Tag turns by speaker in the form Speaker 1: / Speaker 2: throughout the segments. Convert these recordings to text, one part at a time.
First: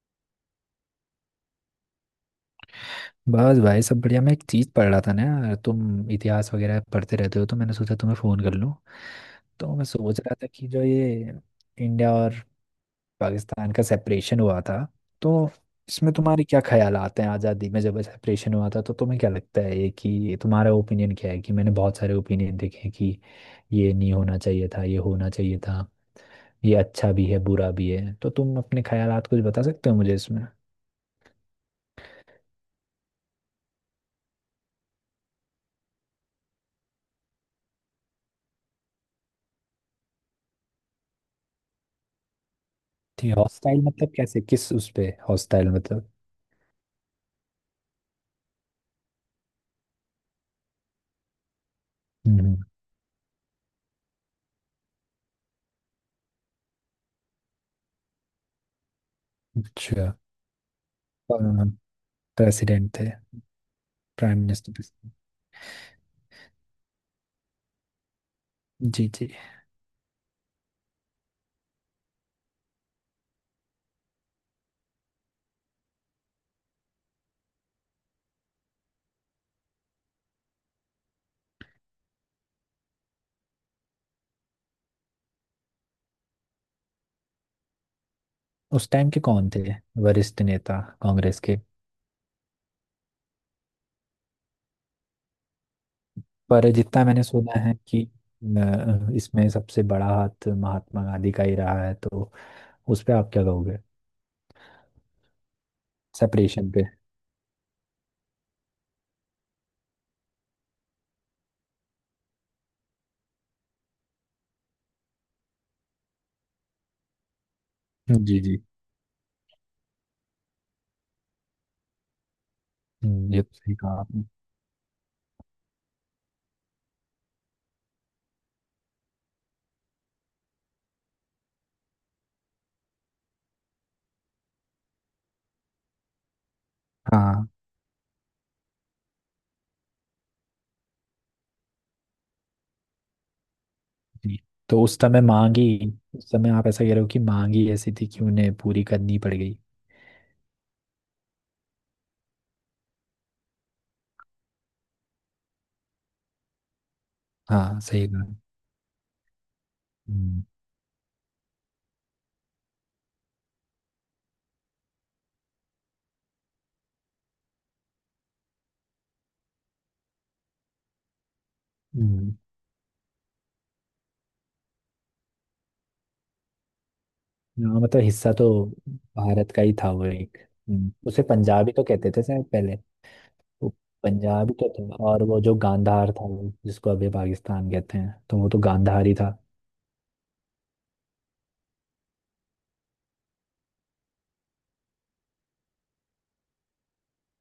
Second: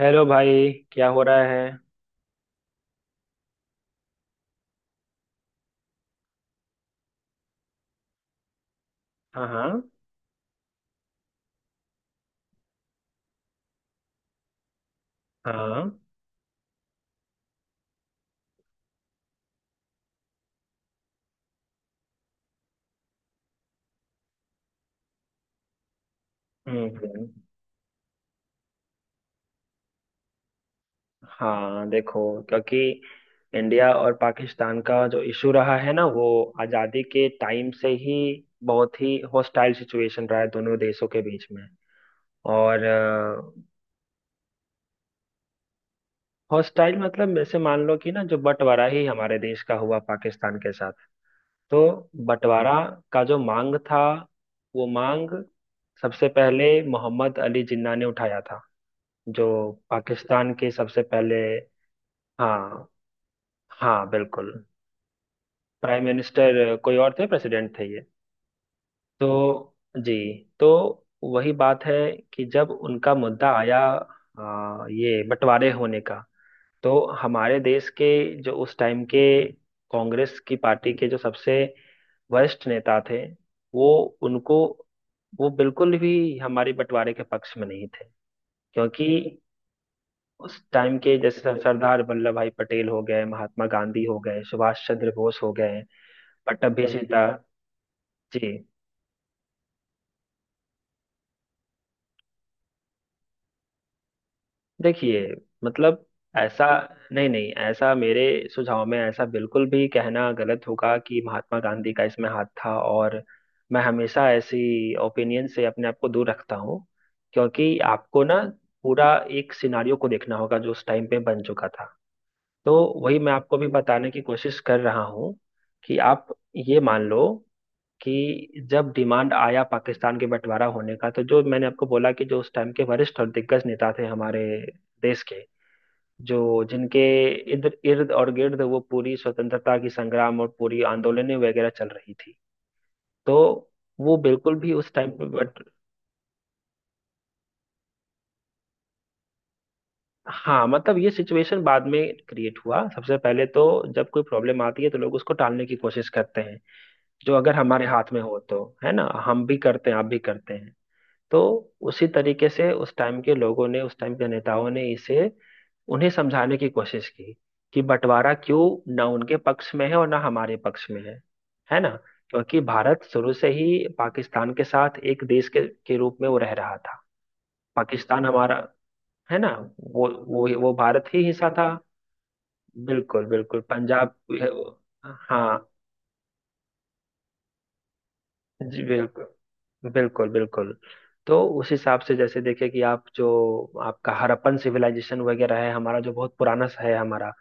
Speaker 1: Hello भाई, क्या हो रहा है?
Speaker 2: बस भाई सब बढ़िया। मैं एक चीज़ पढ़ रहा था ना यार, तुम इतिहास वगैरह पढ़ते रहते हो तो मैंने सोचा तुम्हें फ़ोन कर लूँ।
Speaker 1: हाँ,
Speaker 2: तो
Speaker 1: हाँ,
Speaker 2: मैं सोच रहा था कि जो ये इंडिया और पाकिस्तान का सेपरेशन हुआ था, तो
Speaker 1: हाँ।
Speaker 2: इसमें तुम्हारे क्या ख्याल आते हैं। आज़ादी में जब सेपरेशन हुआ था तो तुम्हें क्या लगता है ये कि तुम्हारा ओपिनियन क्या है? कि मैंने बहुत सारे ओपिनियन देखे हैं कि ये नहीं होना चाहिए था, ये होना चाहिए था, ये
Speaker 1: हम्म
Speaker 2: अच्छा भी
Speaker 1: हम्म,
Speaker 2: है बुरा भी है। तो तुम अपने ख्यालात कुछ बता सकते हो मुझे इसमें।
Speaker 1: हाँ, देखो, क्योंकि इंडिया और पाकिस्तान का जो इशू रहा है ना, वो आज़ादी के टाइम से ही बहुत ही हॉस्टाइल सिचुएशन रहा है दोनों देशों के बीच में। और
Speaker 2: थी हॉस्टाइल मतलब कैसे, किस उस पे हॉस्टाइल मतलब?
Speaker 1: हॉस्टाइल मतलब जैसे मान लो कि ना, जो बंटवारा ही हमारे देश का हुआ पाकिस्तान के साथ, तो
Speaker 2: हम्म।
Speaker 1: बंटवारा का जो मांग था, वो मांग सबसे पहले मोहम्मद अली जिन्ना ने उठाया था, जो
Speaker 2: अच्छा।
Speaker 1: पाकिस्तान के सबसे पहले।
Speaker 2: और
Speaker 1: हाँ,
Speaker 2: प्रेसिडेंट थे।
Speaker 1: हाँ,
Speaker 2: प्राइम
Speaker 1: बिल्कुल।
Speaker 2: मिनिस्टर।
Speaker 1: प्राइम मिनिस्टर कोई और थे, प्रेसिडेंट थे ये।
Speaker 2: जी जी।
Speaker 1: तो जी, तो वही बात है कि जब उनका मुद्दा आया, ये बंटवारे होने का, तो हमारे देश के जो उस टाइम के कांग्रेस की पार्टी के जो सबसे वरिष्ठ नेता थे, वो उनको, वो बिल्कुल भी हमारे बंटवारे के पक्ष में नहीं थे।
Speaker 2: उस टाइम के
Speaker 1: क्योंकि
Speaker 2: कौन थे वरिष्ठ
Speaker 1: उस
Speaker 2: नेता
Speaker 1: टाइम के जैसे
Speaker 2: कांग्रेस के?
Speaker 1: सरदार वल्लभ भाई पटेल हो गए, महात्मा गांधी हो गए, सुभाष चंद्र बोस हो गए,
Speaker 2: पर
Speaker 1: पट्टभी
Speaker 2: जितना मैंने
Speaker 1: सिद्धा।
Speaker 2: सुना है कि
Speaker 1: जी,
Speaker 2: इसमें सबसे बड़ा हाथ महात्मा गांधी का ही रहा है, तो उस पे आप क्या कहोगे?
Speaker 1: देखिए, मतलब ऐसा,
Speaker 2: सेपरेशन पे।
Speaker 1: नहीं नहीं, ऐसा मेरे सुझाव में ऐसा बिल्कुल भी कहना गलत होगा कि महात्मा गांधी का इसमें हाथ था। और मैं हमेशा ऐसी ओपिनियन से अपने आप को दूर रखता हूँ, क्योंकि आपको
Speaker 2: जी
Speaker 1: ना
Speaker 2: जी।
Speaker 1: पूरा एक सिनारियो को देखना होगा जो उस टाइम पे बन चुका था। तो वही मैं
Speaker 2: ये तो
Speaker 1: आपको भी
Speaker 2: सही कहा
Speaker 1: बताने की
Speaker 2: आपने।
Speaker 1: कोशिश कर रहा हूँ कि आप ये मान लो कि जब डिमांड आया पाकिस्तान के बंटवारा होने का, तो जो मैंने आपको बोला कि जो उस टाइम के वरिष्ठ और दिग्गज नेता थे हमारे देश के, जो जिनके
Speaker 2: हाँ।
Speaker 1: इधर इर्द और गिर्द वो पूरी स्वतंत्रता की संग्राम और पूरी आंदोलनें वगैरह चल रही थी, तो वो
Speaker 2: जी।
Speaker 1: बिल्कुल भी
Speaker 2: तो
Speaker 1: उस
Speaker 2: उस
Speaker 1: टाइम
Speaker 2: समय
Speaker 1: पे
Speaker 2: मांग
Speaker 1: बट।
Speaker 2: ही, उस समय आप ऐसा कह रहे हो कि मांग ही ऐसी थी कि उन्हें पूरी करनी पड़ गई।
Speaker 1: हाँ, मतलब ये सिचुएशन बाद में क्रिएट हुआ। सबसे पहले तो जब कोई प्रॉब्लम आती है तो लोग उसको टालने की कोशिश करते हैं, जो अगर
Speaker 2: हाँ,
Speaker 1: हमारे
Speaker 2: सही
Speaker 1: हाथ में
Speaker 2: कहा।
Speaker 1: हो, तो है ना, हम भी करते हैं, आप भी
Speaker 2: हम्म।
Speaker 1: करते हैं। तो उसी तरीके से उस टाइम के लोगों ने, उस टाइम के नेताओं ने इसे उन्हें समझाने की कोशिश की कि बंटवारा क्यों ना उनके पक्ष में है और ना हमारे पक्ष में है ना।
Speaker 2: हम्म।
Speaker 1: क्योंकि भारत शुरू से ही पाकिस्तान के साथ एक देश के रूप में वो रह रहा था।
Speaker 2: हाँ, मतलब
Speaker 1: पाकिस्तान
Speaker 2: हिस्सा तो
Speaker 1: हमारा, है ना,
Speaker 2: भारत का ही था वो
Speaker 1: वो
Speaker 2: एक।
Speaker 1: वो वो भारत
Speaker 2: उसे
Speaker 1: ही हिस्सा था।
Speaker 2: पंजाबी तो कहते थे शायद पहले।
Speaker 1: बिल्कुल बिल्कुल,
Speaker 2: वो
Speaker 1: पंजाब।
Speaker 2: पंजाबी तो था, और वो जो
Speaker 1: हाँ
Speaker 2: गांधार था वो जिसको अभी पाकिस्तान कहते हैं, तो वो तो
Speaker 1: जी,
Speaker 2: गांधार ही
Speaker 1: बिल्कुल
Speaker 2: था।
Speaker 1: बिल्कुल बिल्कुल। तो उस हिसाब से जैसे देखे कि आप जो आपका हड़प्पन सिविलाइजेशन वगैरह है हमारा, जो बहुत पुराना सा है हमारा,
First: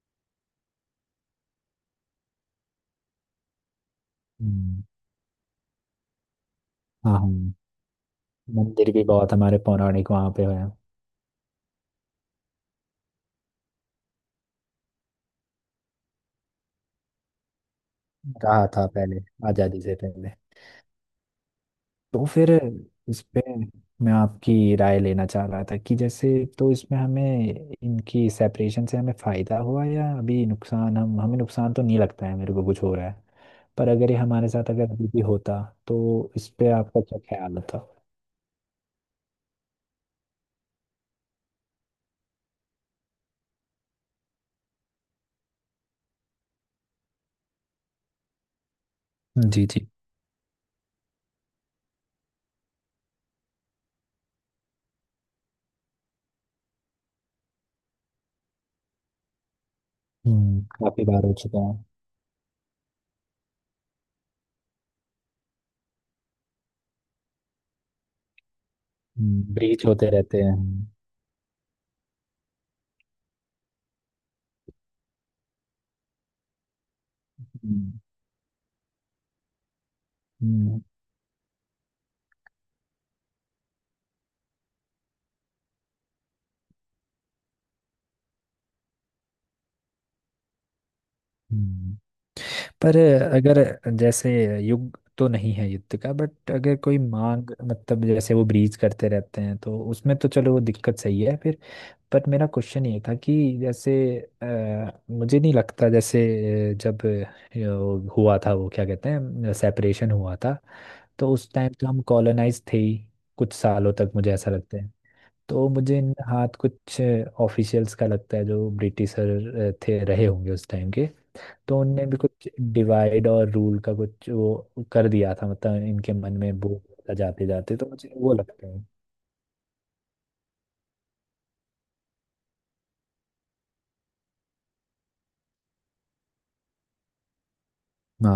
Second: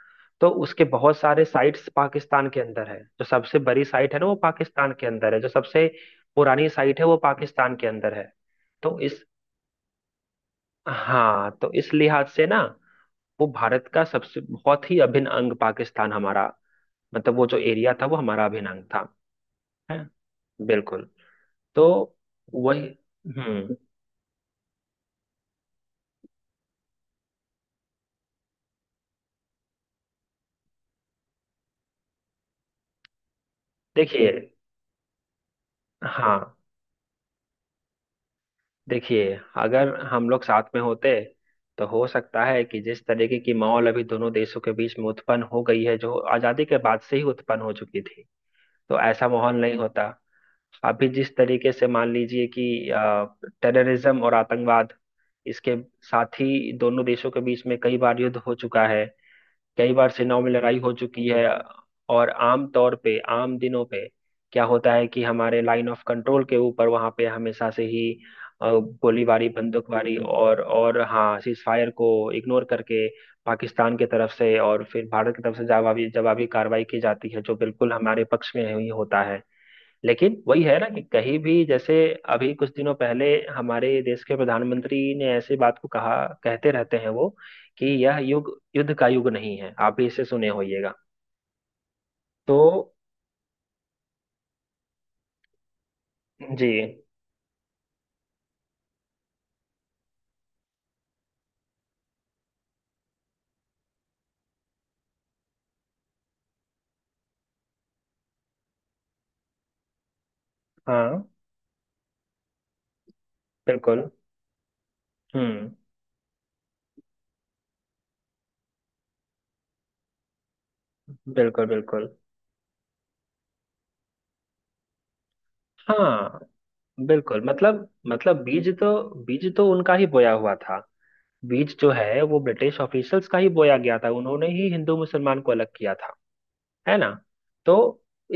Speaker 1: तो उसके बहुत सारे साइट्स पाकिस्तान के अंदर है। जो सबसे बड़ी साइट है ना वो
Speaker 2: हम्म।
Speaker 1: पाकिस्तान के अंदर है, जो सबसे पुरानी साइट है वो
Speaker 2: हाँ हाँ।
Speaker 1: पाकिस्तान के अंदर है।
Speaker 2: मंदिर
Speaker 1: तो
Speaker 2: भी
Speaker 1: इस,
Speaker 2: बहुत हमारे पौराणिक वहाँ पे है।
Speaker 1: हाँ, तो इस लिहाज से ना वो भारत का सबसे बहुत ही अभिन्न अंग पाकिस्तान हमारा, मतलब वो जो एरिया था वो हमारा
Speaker 2: रहा
Speaker 1: अभिन्न अंग
Speaker 2: था
Speaker 1: था
Speaker 2: पहले, आज़ादी से
Speaker 1: है।
Speaker 2: पहले।
Speaker 1: बिल्कुल। तो
Speaker 2: तो फिर
Speaker 1: वही।
Speaker 2: इस पे
Speaker 1: हम्म।
Speaker 2: मैं आपकी राय लेना चाह रहा था कि जैसे, तो इसमें हमें इनकी सेपरेशन से हमें फायदा हुआ या अभी नुकसान, हम हमें नुकसान तो नहीं लगता है मेरे को कुछ हो रहा है। पर अगर ये
Speaker 1: देखिए,
Speaker 2: हमारे साथ अगर अभी भी होता, तो इस
Speaker 1: हाँ,
Speaker 2: पे आपका क्या ख्याल होता?
Speaker 1: देखिए अगर हम लोग साथ में होते, तो हो सकता है कि जिस तरीके की माहौल अभी दोनों देशों के बीच में उत्पन्न हो गई है, जो आजादी के बाद से ही उत्पन्न हो चुकी थी, तो ऐसा माहौल
Speaker 2: जी
Speaker 1: नहीं
Speaker 2: जी।
Speaker 1: होता। अभी जिस तरीके से मान लीजिए कि टेररिज्म और आतंकवाद, इसके साथ ही दोनों देशों के बीच में कई बार युद्ध हो चुका है, कई बार सेनाओं में
Speaker 2: हम्म,
Speaker 1: लड़ाई हो
Speaker 2: काफी बार
Speaker 1: चुकी
Speaker 2: हो
Speaker 1: है।
Speaker 2: चुका है।
Speaker 1: और आम तौर पे, आम दिनों पे क्या होता है कि हमारे लाइन ऑफ कंट्रोल के ऊपर वहां पे हमेशा से ही अ, गोलीबारी,
Speaker 2: ब्रीच होते
Speaker 1: बंदूकबारी
Speaker 2: रहते हैं।
Speaker 1: और
Speaker 2: हम्म।
Speaker 1: और हाँ, सीज फायर को इग्नोर करके पाकिस्तान की तरफ से, और फिर भारत की तरफ से जवाबी जवाबी कार्रवाई की जाती है, जो बिल्कुल
Speaker 2: हम्म।
Speaker 1: हमारे पक्ष में ही होता है। लेकिन वही है
Speaker 2: हम्म।
Speaker 1: ना कि कहीं भी जैसे अभी कुछ दिनों पहले हमारे देश के प्रधानमंत्री ने ऐसी बात को कहा, कहते रहते हैं वो, कि यह युग, युद्ध का युग नहीं है, आप भी इसे सुने होइएगा।
Speaker 2: हम्म।
Speaker 1: तो
Speaker 2: पर अगर जैसे युग तो नहीं है युद्ध का, बट
Speaker 1: जी,
Speaker 2: अगर कोई मांग मतलब जैसे वो ब्रीज करते रहते हैं तो उसमें तो चलो वो दिक्कत सही है फिर। पर मेरा क्वेश्चन ये था कि जैसे मुझे नहीं लगता जैसे जब यो हुआ था वो क्या कहते हैं, सेपरेशन हुआ था।
Speaker 1: हाँ,
Speaker 2: तो उस टाइम तो हम कॉलोनाइज थे ही कुछ सालों
Speaker 1: बिल्कुल।
Speaker 2: तक, मुझे ऐसा लगता है। तो
Speaker 1: हम्म,
Speaker 2: मुझे इन हाथ कुछ ऑफिशियल्स का लगता है, जो ब्रिटिशर थे रहे होंगे उस टाइम के।
Speaker 1: बिल्कुल
Speaker 2: तो उनने
Speaker 1: बिल्कुल।
Speaker 2: भी कुछ डिवाइड और रूल का कुछ वो कर दिया था, मतलब इनके मन
Speaker 1: हाँ
Speaker 2: में वो होता
Speaker 1: बिल्कुल,
Speaker 2: जाते जाते, तो
Speaker 1: मतलब
Speaker 2: मुझे वो
Speaker 1: मतलब
Speaker 2: लगता
Speaker 1: बीज
Speaker 2: है।
Speaker 1: तो, बीज तो उनका ही बोया हुआ था। बीज जो है वो ब्रिटिश ऑफिसर्स का ही बोया गया था, उन्होंने ही हिंदू मुसलमान को अलग किया था, है ना। तो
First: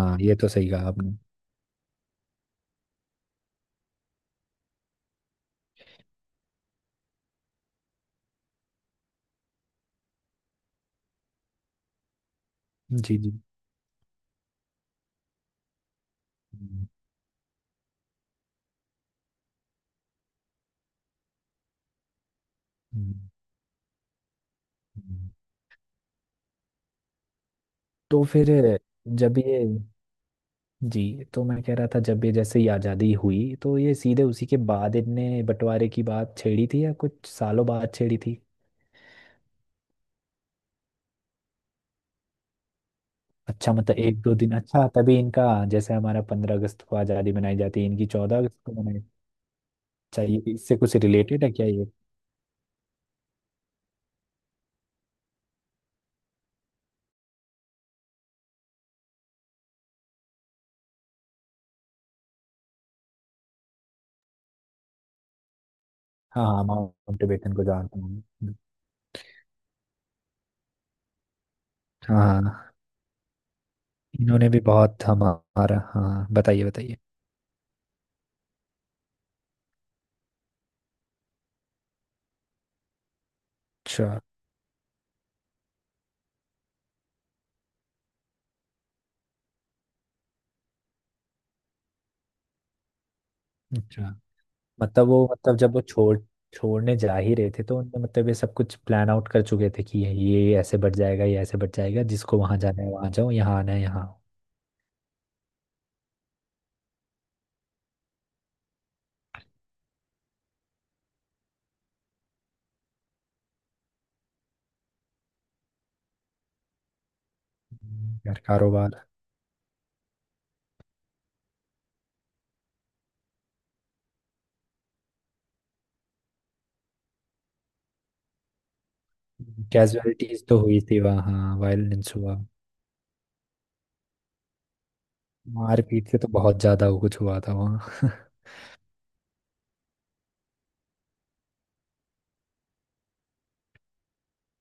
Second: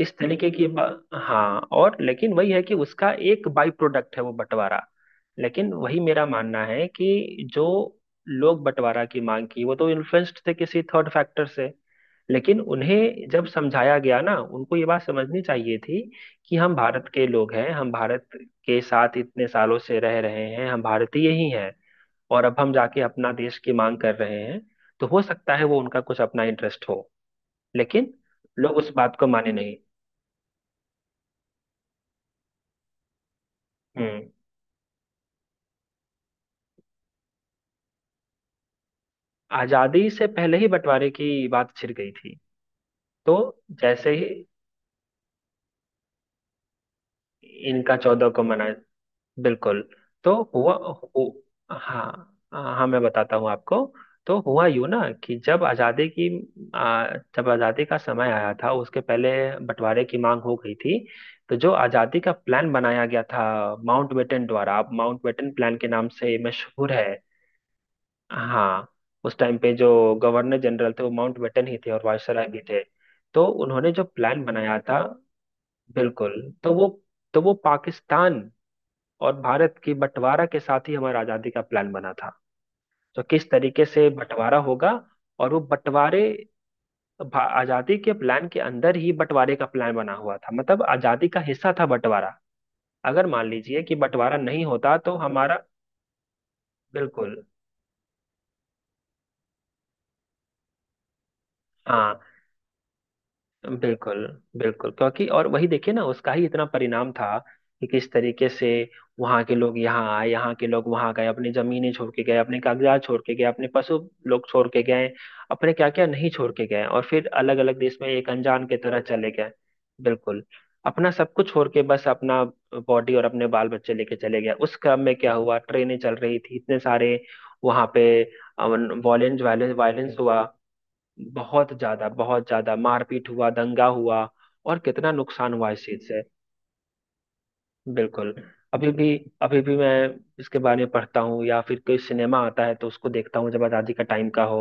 Speaker 1: इस
Speaker 2: ये तो
Speaker 1: तरीके की
Speaker 2: सही कहा
Speaker 1: बा-
Speaker 2: आपने।
Speaker 1: हाँ और, लेकिन वही है कि उसका एक बाई प्रोडक्ट है वो बंटवारा। लेकिन वही मेरा मानना है कि जो लोग बंटवारा की मांग की, वो तो इन्फ्लुएंस्ड थे किसी थर्ड फैक्टर से। लेकिन
Speaker 2: जी
Speaker 1: उन्हें
Speaker 2: जी।
Speaker 1: जब समझाया गया ना, उनको ये बात समझनी चाहिए थी कि हम
Speaker 2: हम्म,
Speaker 1: भारत के लोग हैं, हम भारत के साथ इतने सालों से रह रहे हैं, हम भारतीय ही हैं, और अब हम जाके
Speaker 2: हम्म,
Speaker 1: अपना देश की मांग कर रहे हैं। तो हो
Speaker 2: हम्म।
Speaker 1: सकता है वो उनका कुछ अपना इंटरेस्ट हो, लेकिन
Speaker 2: तो फिर
Speaker 1: लोग उस बात को
Speaker 2: जब
Speaker 1: माने
Speaker 2: ये,
Speaker 1: नहीं।
Speaker 2: जी तो मैं कह रहा था जब ये जैसे ही आज़ादी हुई, तो ये सीधे
Speaker 1: हम्म।
Speaker 2: उसी के बाद इनने बंटवारे की बात छेड़ी थी या कुछ सालों बाद छेड़ी थी?
Speaker 1: आजादी से पहले ही बंटवारे की बात छिड़ गई थी। तो
Speaker 2: अच्छा, मतलब
Speaker 1: जैसे
Speaker 2: एक
Speaker 1: ही
Speaker 2: दो दिन। अच्छा तभी इनका। जैसे हमारा 15 अगस्त को आज़ादी मनाई जाती है,
Speaker 1: इनका
Speaker 2: इनकी
Speaker 1: 14
Speaker 2: चौदह
Speaker 1: को
Speaker 2: अगस्त को
Speaker 1: मनाया,
Speaker 2: मनाई
Speaker 1: बिल्कुल। तो
Speaker 2: चाहिए।
Speaker 1: हुआ,
Speaker 2: इससे कुछ
Speaker 1: हु,
Speaker 2: रिलेटेड है क्या ये?
Speaker 1: हाँ हाँ, मैं बताता हूँ आपको। तो हुआ यूं ना कि जब आजादी की, आ, जब आजादी का समय आया था, उसके पहले बंटवारे की मांग हो गई थी। तो जो आजादी का प्लान बनाया गया था माउंटबेटन द्वारा, आप माउंटबेटन प्लान के नाम से
Speaker 2: हाँ हाँ,
Speaker 1: मशहूर है।
Speaker 2: माउंट बेटन को जानता हूँ।
Speaker 1: हाँ, उस टाइम पे जो गवर्नर जनरल थे वो माउंटबेटन ही थे, और
Speaker 2: हाँ
Speaker 1: वायसराय भी
Speaker 2: हाँ।
Speaker 1: थे। तो उन्होंने जो प्लान
Speaker 2: इन्होंने भी
Speaker 1: बनाया था,
Speaker 2: बहुत हमारा, हाँ
Speaker 1: बिल्कुल,
Speaker 2: बताइए
Speaker 1: तो वो
Speaker 2: बताइए।
Speaker 1: तो वो पाकिस्तान और भारत की बंटवारा के साथ ही हमारा आजादी का प्लान बना था। तो किस तरीके
Speaker 2: अच्छा।
Speaker 1: से बंटवारा होगा, और वो बंटवारे, आजादी के प्लान के अंदर ही बंटवारे का प्लान बना हुआ था, मतलब आजादी का हिस्सा था बंटवारा। अगर मान लीजिए कि
Speaker 2: अच्छा
Speaker 1: बंटवारा नहीं होता
Speaker 2: मतलब
Speaker 1: तो
Speaker 2: वो, मतलब
Speaker 1: हमारा,
Speaker 2: जब वो छोड़ छोड़ने जा ही
Speaker 1: बिल्कुल,
Speaker 2: रहे थे, तो उनने मतलब ये सब कुछ प्लान आउट कर चुके थे कि ये ऐसे बढ़ जाएगा, ये ऐसे बढ़ जाएगा,
Speaker 1: हाँ,
Speaker 2: जिसको वहां जाना है वहां जाओ, यहाँ आना है यहाँ आओ।
Speaker 1: बिल्कुल बिल्कुल। क्योंकि और वही देखिए ना, उसका ही इतना परिणाम था कि किस तरीके से वहां के लोग यहाँ आए, यहाँ के लोग वहां गए, अपनी जमीनें छोड़ के गए, अपने कागजात छोड़ के गए, अपने पशु लोग छोड़ के गए, अपने क्या क्या नहीं छोड़ के गए, और फिर अलग अलग देश में एक
Speaker 2: यार
Speaker 1: अनजान की
Speaker 2: कारोबार।
Speaker 1: तरह चले गए। बिल्कुल। अपना सब कुछ छोड़ के बस अपना बॉडी और अपने बाल बच्चे लेके चले गए। उस क्रम में क्या हुआ, ट्रेनें चल रही थी इतने सारे, वहां पे वायलेंस वायलेंस वायलेंस हुआ,
Speaker 2: कैजुअलिटीज तो हुई थी वहाँ, हाँ वायलेंस हुआ।
Speaker 1: बहुत ज्यादा मारपीट हुआ, दंगा हुआ, और कितना नुकसान हुआ इस चीज
Speaker 2: मारपीट से
Speaker 1: से।
Speaker 2: तो बहुत ज्यादा वो कुछ हुआ था वहाँ
Speaker 1: बिल्कुल। अभी भी, अभी भी मैं इसके बारे में पढ़ता हूँ, या फिर कोई सिनेमा आता है तो उसको देखता हूँ जब आजादी का टाइम का हो,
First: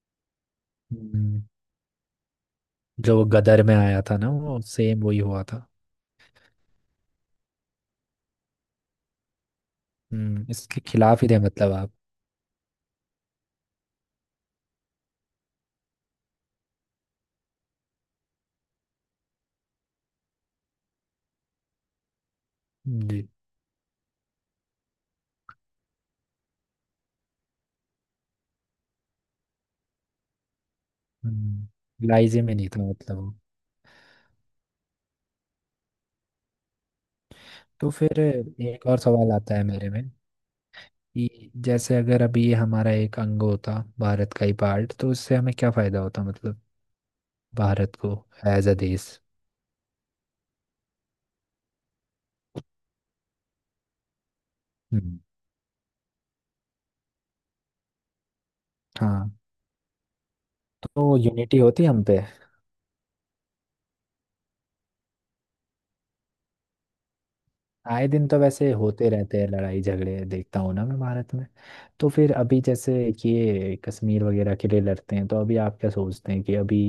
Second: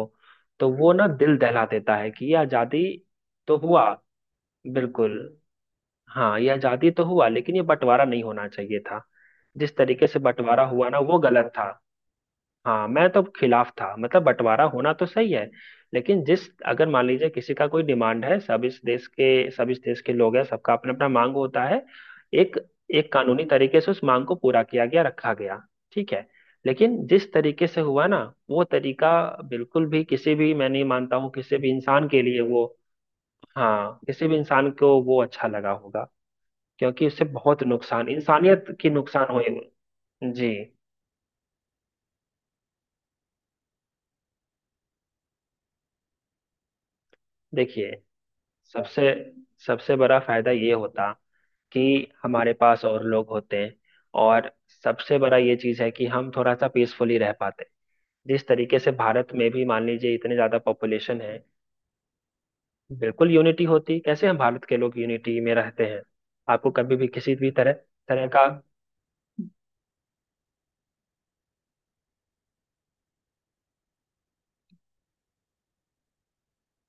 Speaker 1: तो वो ना दिल
Speaker 2: हम्म,
Speaker 1: दहला देता है, कि ये आजादी
Speaker 2: जो वो
Speaker 1: तो
Speaker 2: गदर में
Speaker 1: हुआ,
Speaker 2: आया था ना वो सेम वही
Speaker 1: बिल्कुल,
Speaker 2: हुआ था।
Speaker 1: हाँ, ये आजादी तो हुआ, लेकिन ये बंटवारा नहीं होना चाहिए था। जिस तरीके से
Speaker 2: हम्म,
Speaker 1: बंटवारा
Speaker 2: इसके
Speaker 1: हुआ ना, वो
Speaker 2: खिलाफ ही थे
Speaker 1: गलत था।
Speaker 2: मतलब आप?
Speaker 1: हाँ, मैं तो खिलाफ था। मतलब बंटवारा होना तो सही है, लेकिन जिस, अगर मान लीजिए किसी का कोई डिमांड है, सब इस देश के, सब इस देश के लोग हैं, सबका अपना अपना मांग होता है, एक, एक
Speaker 2: जी।
Speaker 1: कानूनी तरीके से उस मांग को पूरा किया गया, रखा गया, ठीक है। लेकिन जिस तरीके से हुआ ना, वो तरीका बिल्कुल भी, किसी भी, मैं नहीं मानता हूँ किसी भी इंसान
Speaker 2: हम्म,
Speaker 1: के लिए
Speaker 2: लाइजे में
Speaker 1: वो,
Speaker 2: नहीं था मतलब वो।
Speaker 1: हाँ, किसी भी इंसान को वो अच्छा लगा होगा, क्योंकि उससे बहुत
Speaker 2: तो
Speaker 1: नुकसान,
Speaker 2: फिर
Speaker 1: इंसानियत
Speaker 2: एक
Speaker 1: की
Speaker 2: और सवाल
Speaker 1: नुकसान
Speaker 2: आता
Speaker 1: हुई।
Speaker 2: है मेरे में
Speaker 1: जी,
Speaker 2: कि जैसे अगर अभी ये हमारा एक अंग होता, भारत का ही पार्ट, तो उससे हमें क्या फायदा होता, मतलब
Speaker 1: देखिए,
Speaker 2: भारत को, एज अ
Speaker 1: सबसे
Speaker 2: देश।
Speaker 1: सबसे बड़ा फायदा ये होता कि हमारे पास और लोग होते हैं, और सबसे
Speaker 2: हम्म।
Speaker 1: बड़ा ये चीज है कि हम थोड़ा सा पीसफुली रह पाते। जिस तरीके से
Speaker 2: हाँ,
Speaker 1: भारत में भी मान लीजिए इतने ज्यादा
Speaker 2: तो
Speaker 1: पॉपुलेशन है,
Speaker 2: यूनिटी होती हम पे।
Speaker 1: बिल्कुल यूनिटी होती, कैसे हम भारत के लोग यूनिटी में रहते हैं। आपको कभी भी किसी भी तरह,
Speaker 2: आए
Speaker 1: तरह
Speaker 2: दिन तो
Speaker 1: का
Speaker 2: वैसे होते रहते हैं लड़ाई झगड़े, देखता हूँ ना मैं भारत में। तो फिर अभी जैसे कि ये कश्मीर वगैरह के लिए लड़ते हैं, तो अभी आप क्या सोचते हैं कि अभी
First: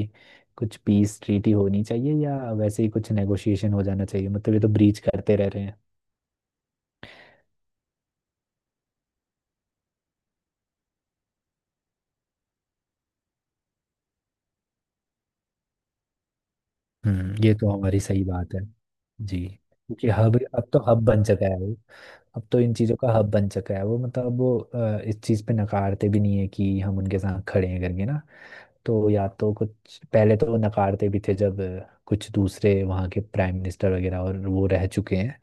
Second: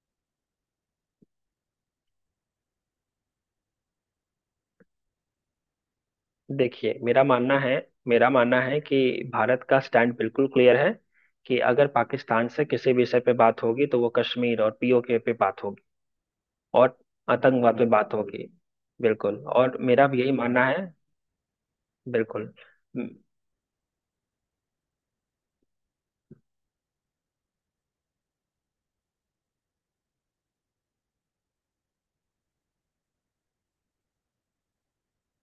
Speaker 2: कुछ पीस ट्रीटी होनी चाहिए या वैसे ही कुछ नेगोशिएशन हो जाना चाहिए, मतलब ये तो ब्रीच करते रह रहे हैं।
Speaker 1: देखिए, मेरा मानना है, मेरा मानना है कि भारत का स्टैंड बिल्कुल क्लियर है, कि अगर पाकिस्तान से किसी विषय पे बात होगी तो वो कश्मीर और पीओके पे बात होगी, और
Speaker 2: हम्म, ये तो
Speaker 1: आतंकवाद पे
Speaker 2: हमारी
Speaker 1: बात
Speaker 2: सही
Speaker 1: होगी।
Speaker 2: बात है।
Speaker 1: बिल्कुल,
Speaker 2: जी।
Speaker 1: और मेरा
Speaker 2: क्योंकि
Speaker 1: भी यही
Speaker 2: हब
Speaker 1: मानना
Speaker 2: अब
Speaker 1: है।
Speaker 2: तो हब बन चुका है वो। अब
Speaker 1: बिल्कुल।
Speaker 2: तो इन चीज़ों
Speaker 1: म-
Speaker 2: का हब बन चुका है वो, मतलब वो इस चीज़ पे नकारते भी नहीं है कि हम उनके साथ खड़े हैं करके ना। तो या तो कुछ पहले तो वो नकारते भी थे, जब कुछ दूसरे वहाँ के प्राइम मिनिस्टर वगैरह और वो रह चुके हैं।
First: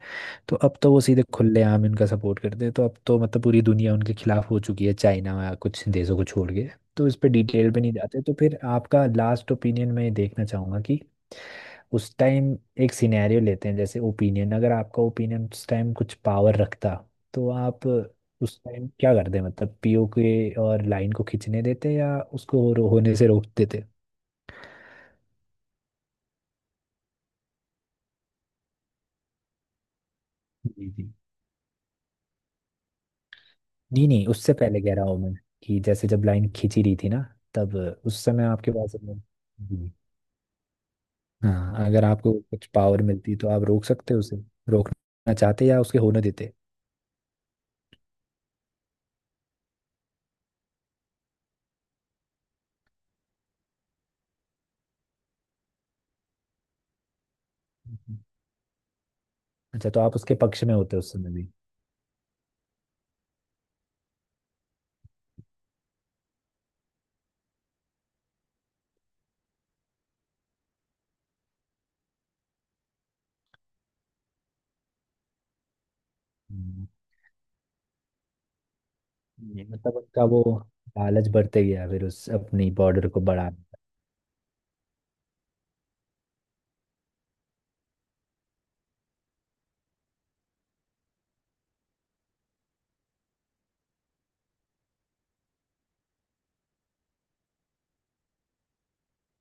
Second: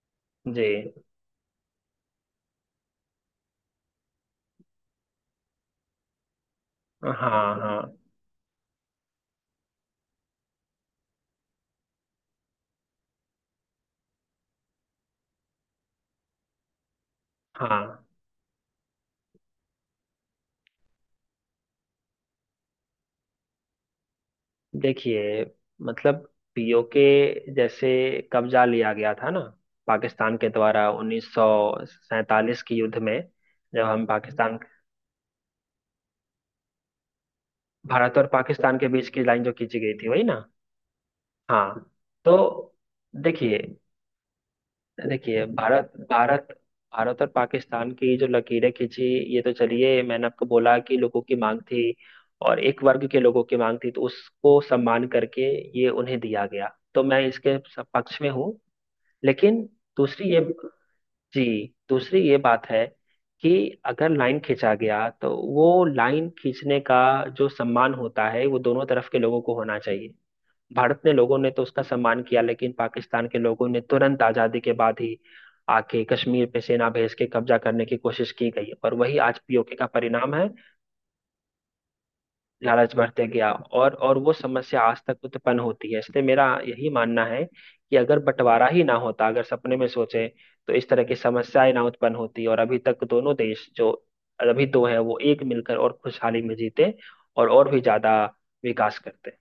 Speaker 2: तो अब
Speaker 1: जी,
Speaker 2: तो वो सीधे खुलेआम इनका सपोर्ट करते हैं, तो अब तो मतलब पूरी दुनिया उनके खिलाफ हो चुकी है, चाइना या कुछ देशों को छोड़ के। तो
Speaker 1: हाँ,
Speaker 2: इस पे डिटेल पे नहीं
Speaker 1: हाँ,
Speaker 2: जाते, तो फिर आपका लास्ट ओपिनियन मैं देखना चाहूंगा कि उस टाइम एक सिनेरियो लेते हैं, जैसे ओपिनियन, अगर आपका ओपिनियन उस टाइम कुछ पावर रखता, तो आप
Speaker 1: हाँ।
Speaker 2: उस टाइम क्या करते, मतलब पीओके और लाइन को खींचने देते या उसको होने से रोक देते?
Speaker 1: देखिए, मतलब पीओके जैसे कब्जा लिया गया था ना पाकिस्तान के द्वारा
Speaker 2: जी जी।
Speaker 1: 1947 के युद्ध में, जब हम
Speaker 2: नहीं नहीं, उससे
Speaker 1: पाकिस्तान,
Speaker 2: पहले कह रहा हूँ मैं, कि जैसे जब लाइन खींची रही थी ना, तब
Speaker 1: भारत
Speaker 2: उस
Speaker 1: और
Speaker 2: समय आपके
Speaker 1: पाकिस्तान के
Speaker 2: पास
Speaker 1: बीच
Speaker 2: अपने-।
Speaker 1: की लाइन जो खींची
Speaker 2: जी।
Speaker 1: गई थी वही ना। हाँ,
Speaker 2: हाँ, अगर आपको कुछ
Speaker 1: तो
Speaker 2: पावर मिलती तो
Speaker 1: देखिए,
Speaker 2: आप रोक सकते हो उसे? रोकना
Speaker 1: देखिए
Speaker 2: चाहते या
Speaker 1: भारत,
Speaker 2: उसके होने
Speaker 1: भारत
Speaker 2: देते?
Speaker 1: भारत और पाकिस्तान की जो लकीरें खींची, ये तो चलिए मैंने आपको बोला कि लोगों की मांग थी, और एक वर्ग के लोगों की मांग थी, तो उसको सम्मान करके ये उन्हें दिया गया। तो मैं इसके
Speaker 2: हम्म।
Speaker 1: पक्ष में हूँ। लेकिन
Speaker 2: अच्छा, तो आप
Speaker 1: दूसरी
Speaker 2: उसके
Speaker 1: ये,
Speaker 2: पक्ष में होते उस समय
Speaker 1: जी,
Speaker 2: भी?
Speaker 1: दूसरी ये बात है कि अगर लाइन खींचा गया तो वो लाइन खींचने का जो सम्मान होता है वो दोनों तरफ के लोगों को होना चाहिए। भारत ने, लोगों ने तो उसका सम्मान किया, लेकिन पाकिस्तान के लोगों ने तुरंत आजादी के बाद ही आके कश्मीर पे
Speaker 2: हम्म।
Speaker 1: सेना भेज के कब्जा करने की कोशिश की गई, पर वही आज
Speaker 2: ये
Speaker 1: पीओके का
Speaker 2: मतलब उनका
Speaker 1: परिणाम
Speaker 2: वो
Speaker 1: है।
Speaker 2: लालच बढ़ते गया, फिर उस अपनी
Speaker 1: लालच
Speaker 2: बॉर्डर को
Speaker 1: बढ़ते
Speaker 2: बढ़ा।
Speaker 1: गया, और वो समस्या आज तक उत्पन्न होती है, इसलिए मेरा यही मानना है कि अगर बंटवारा ही ना होता, अगर सपने में सोचे, तो इस तरह की समस्याएं ना उत्पन्न होती, और अभी तक दोनों देश जो अभी दो है वो एक मिलकर और खुशहाली में जीते, और भी ज्यादा विकास करते।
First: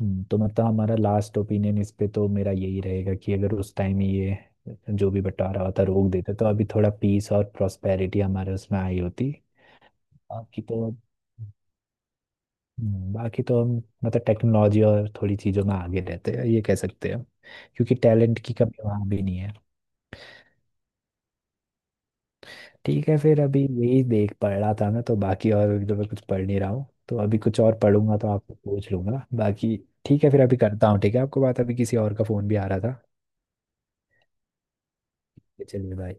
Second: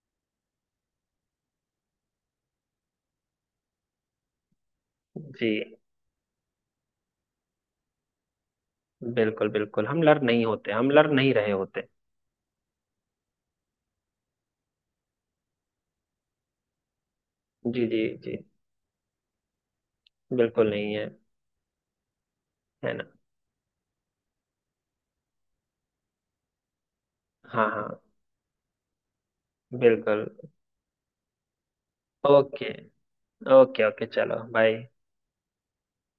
Speaker 2: तो मतलब हमारा लास्ट ओपिनियन इस पे तो मेरा यही रहेगा कि अगर उस टाइम ये जो भी
Speaker 1: जी,
Speaker 2: बंटवारा होता रोक देते, तो अभी थोड़ा पीस और प्रोस्पेरिटी हमारे उसमें आई होती।
Speaker 1: बिल्कुल बिल्कुल, हम लर्न नहीं
Speaker 2: बाकी
Speaker 1: होते,
Speaker 2: तो,
Speaker 1: हम लर्न नहीं रहे होते।
Speaker 2: बाकी तो हम, मतलब टेक्नोलॉजी और थोड़ी चीज़ों में आगे रहते हैं ये कह सकते हैं हम।
Speaker 1: जी
Speaker 2: क्योंकि
Speaker 1: जी जी,
Speaker 2: टैलेंट की कमी वहाँ भी नहीं है।
Speaker 1: बिल्कुल नहीं है, है ना।
Speaker 2: ठीक है फिर, अभी यही देख पढ़ रहा था ना तो बाकी, और अभी तो मैं कुछ पढ़ नहीं रहा हूँ तो अभी कुछ
Speaker 1: हाँ
Speaker 2: और
Speaker 1: हाँ,
Speaker 2: पढ़ूंगा तो आपको पूछ लूंगा बाकी।
Speaker 1: बिल्कुल।
Speaker 2: ठीक है फिर, अभी करता हूँ। ठीक है आपको बात, अभी किसी और का फ़ोन भी आ
Speaker 1: ओके,
Speaker 2: रहा था।
Speaker 1: ओके ओके, चलो बाय।
Speaker 2: चलिए बाय।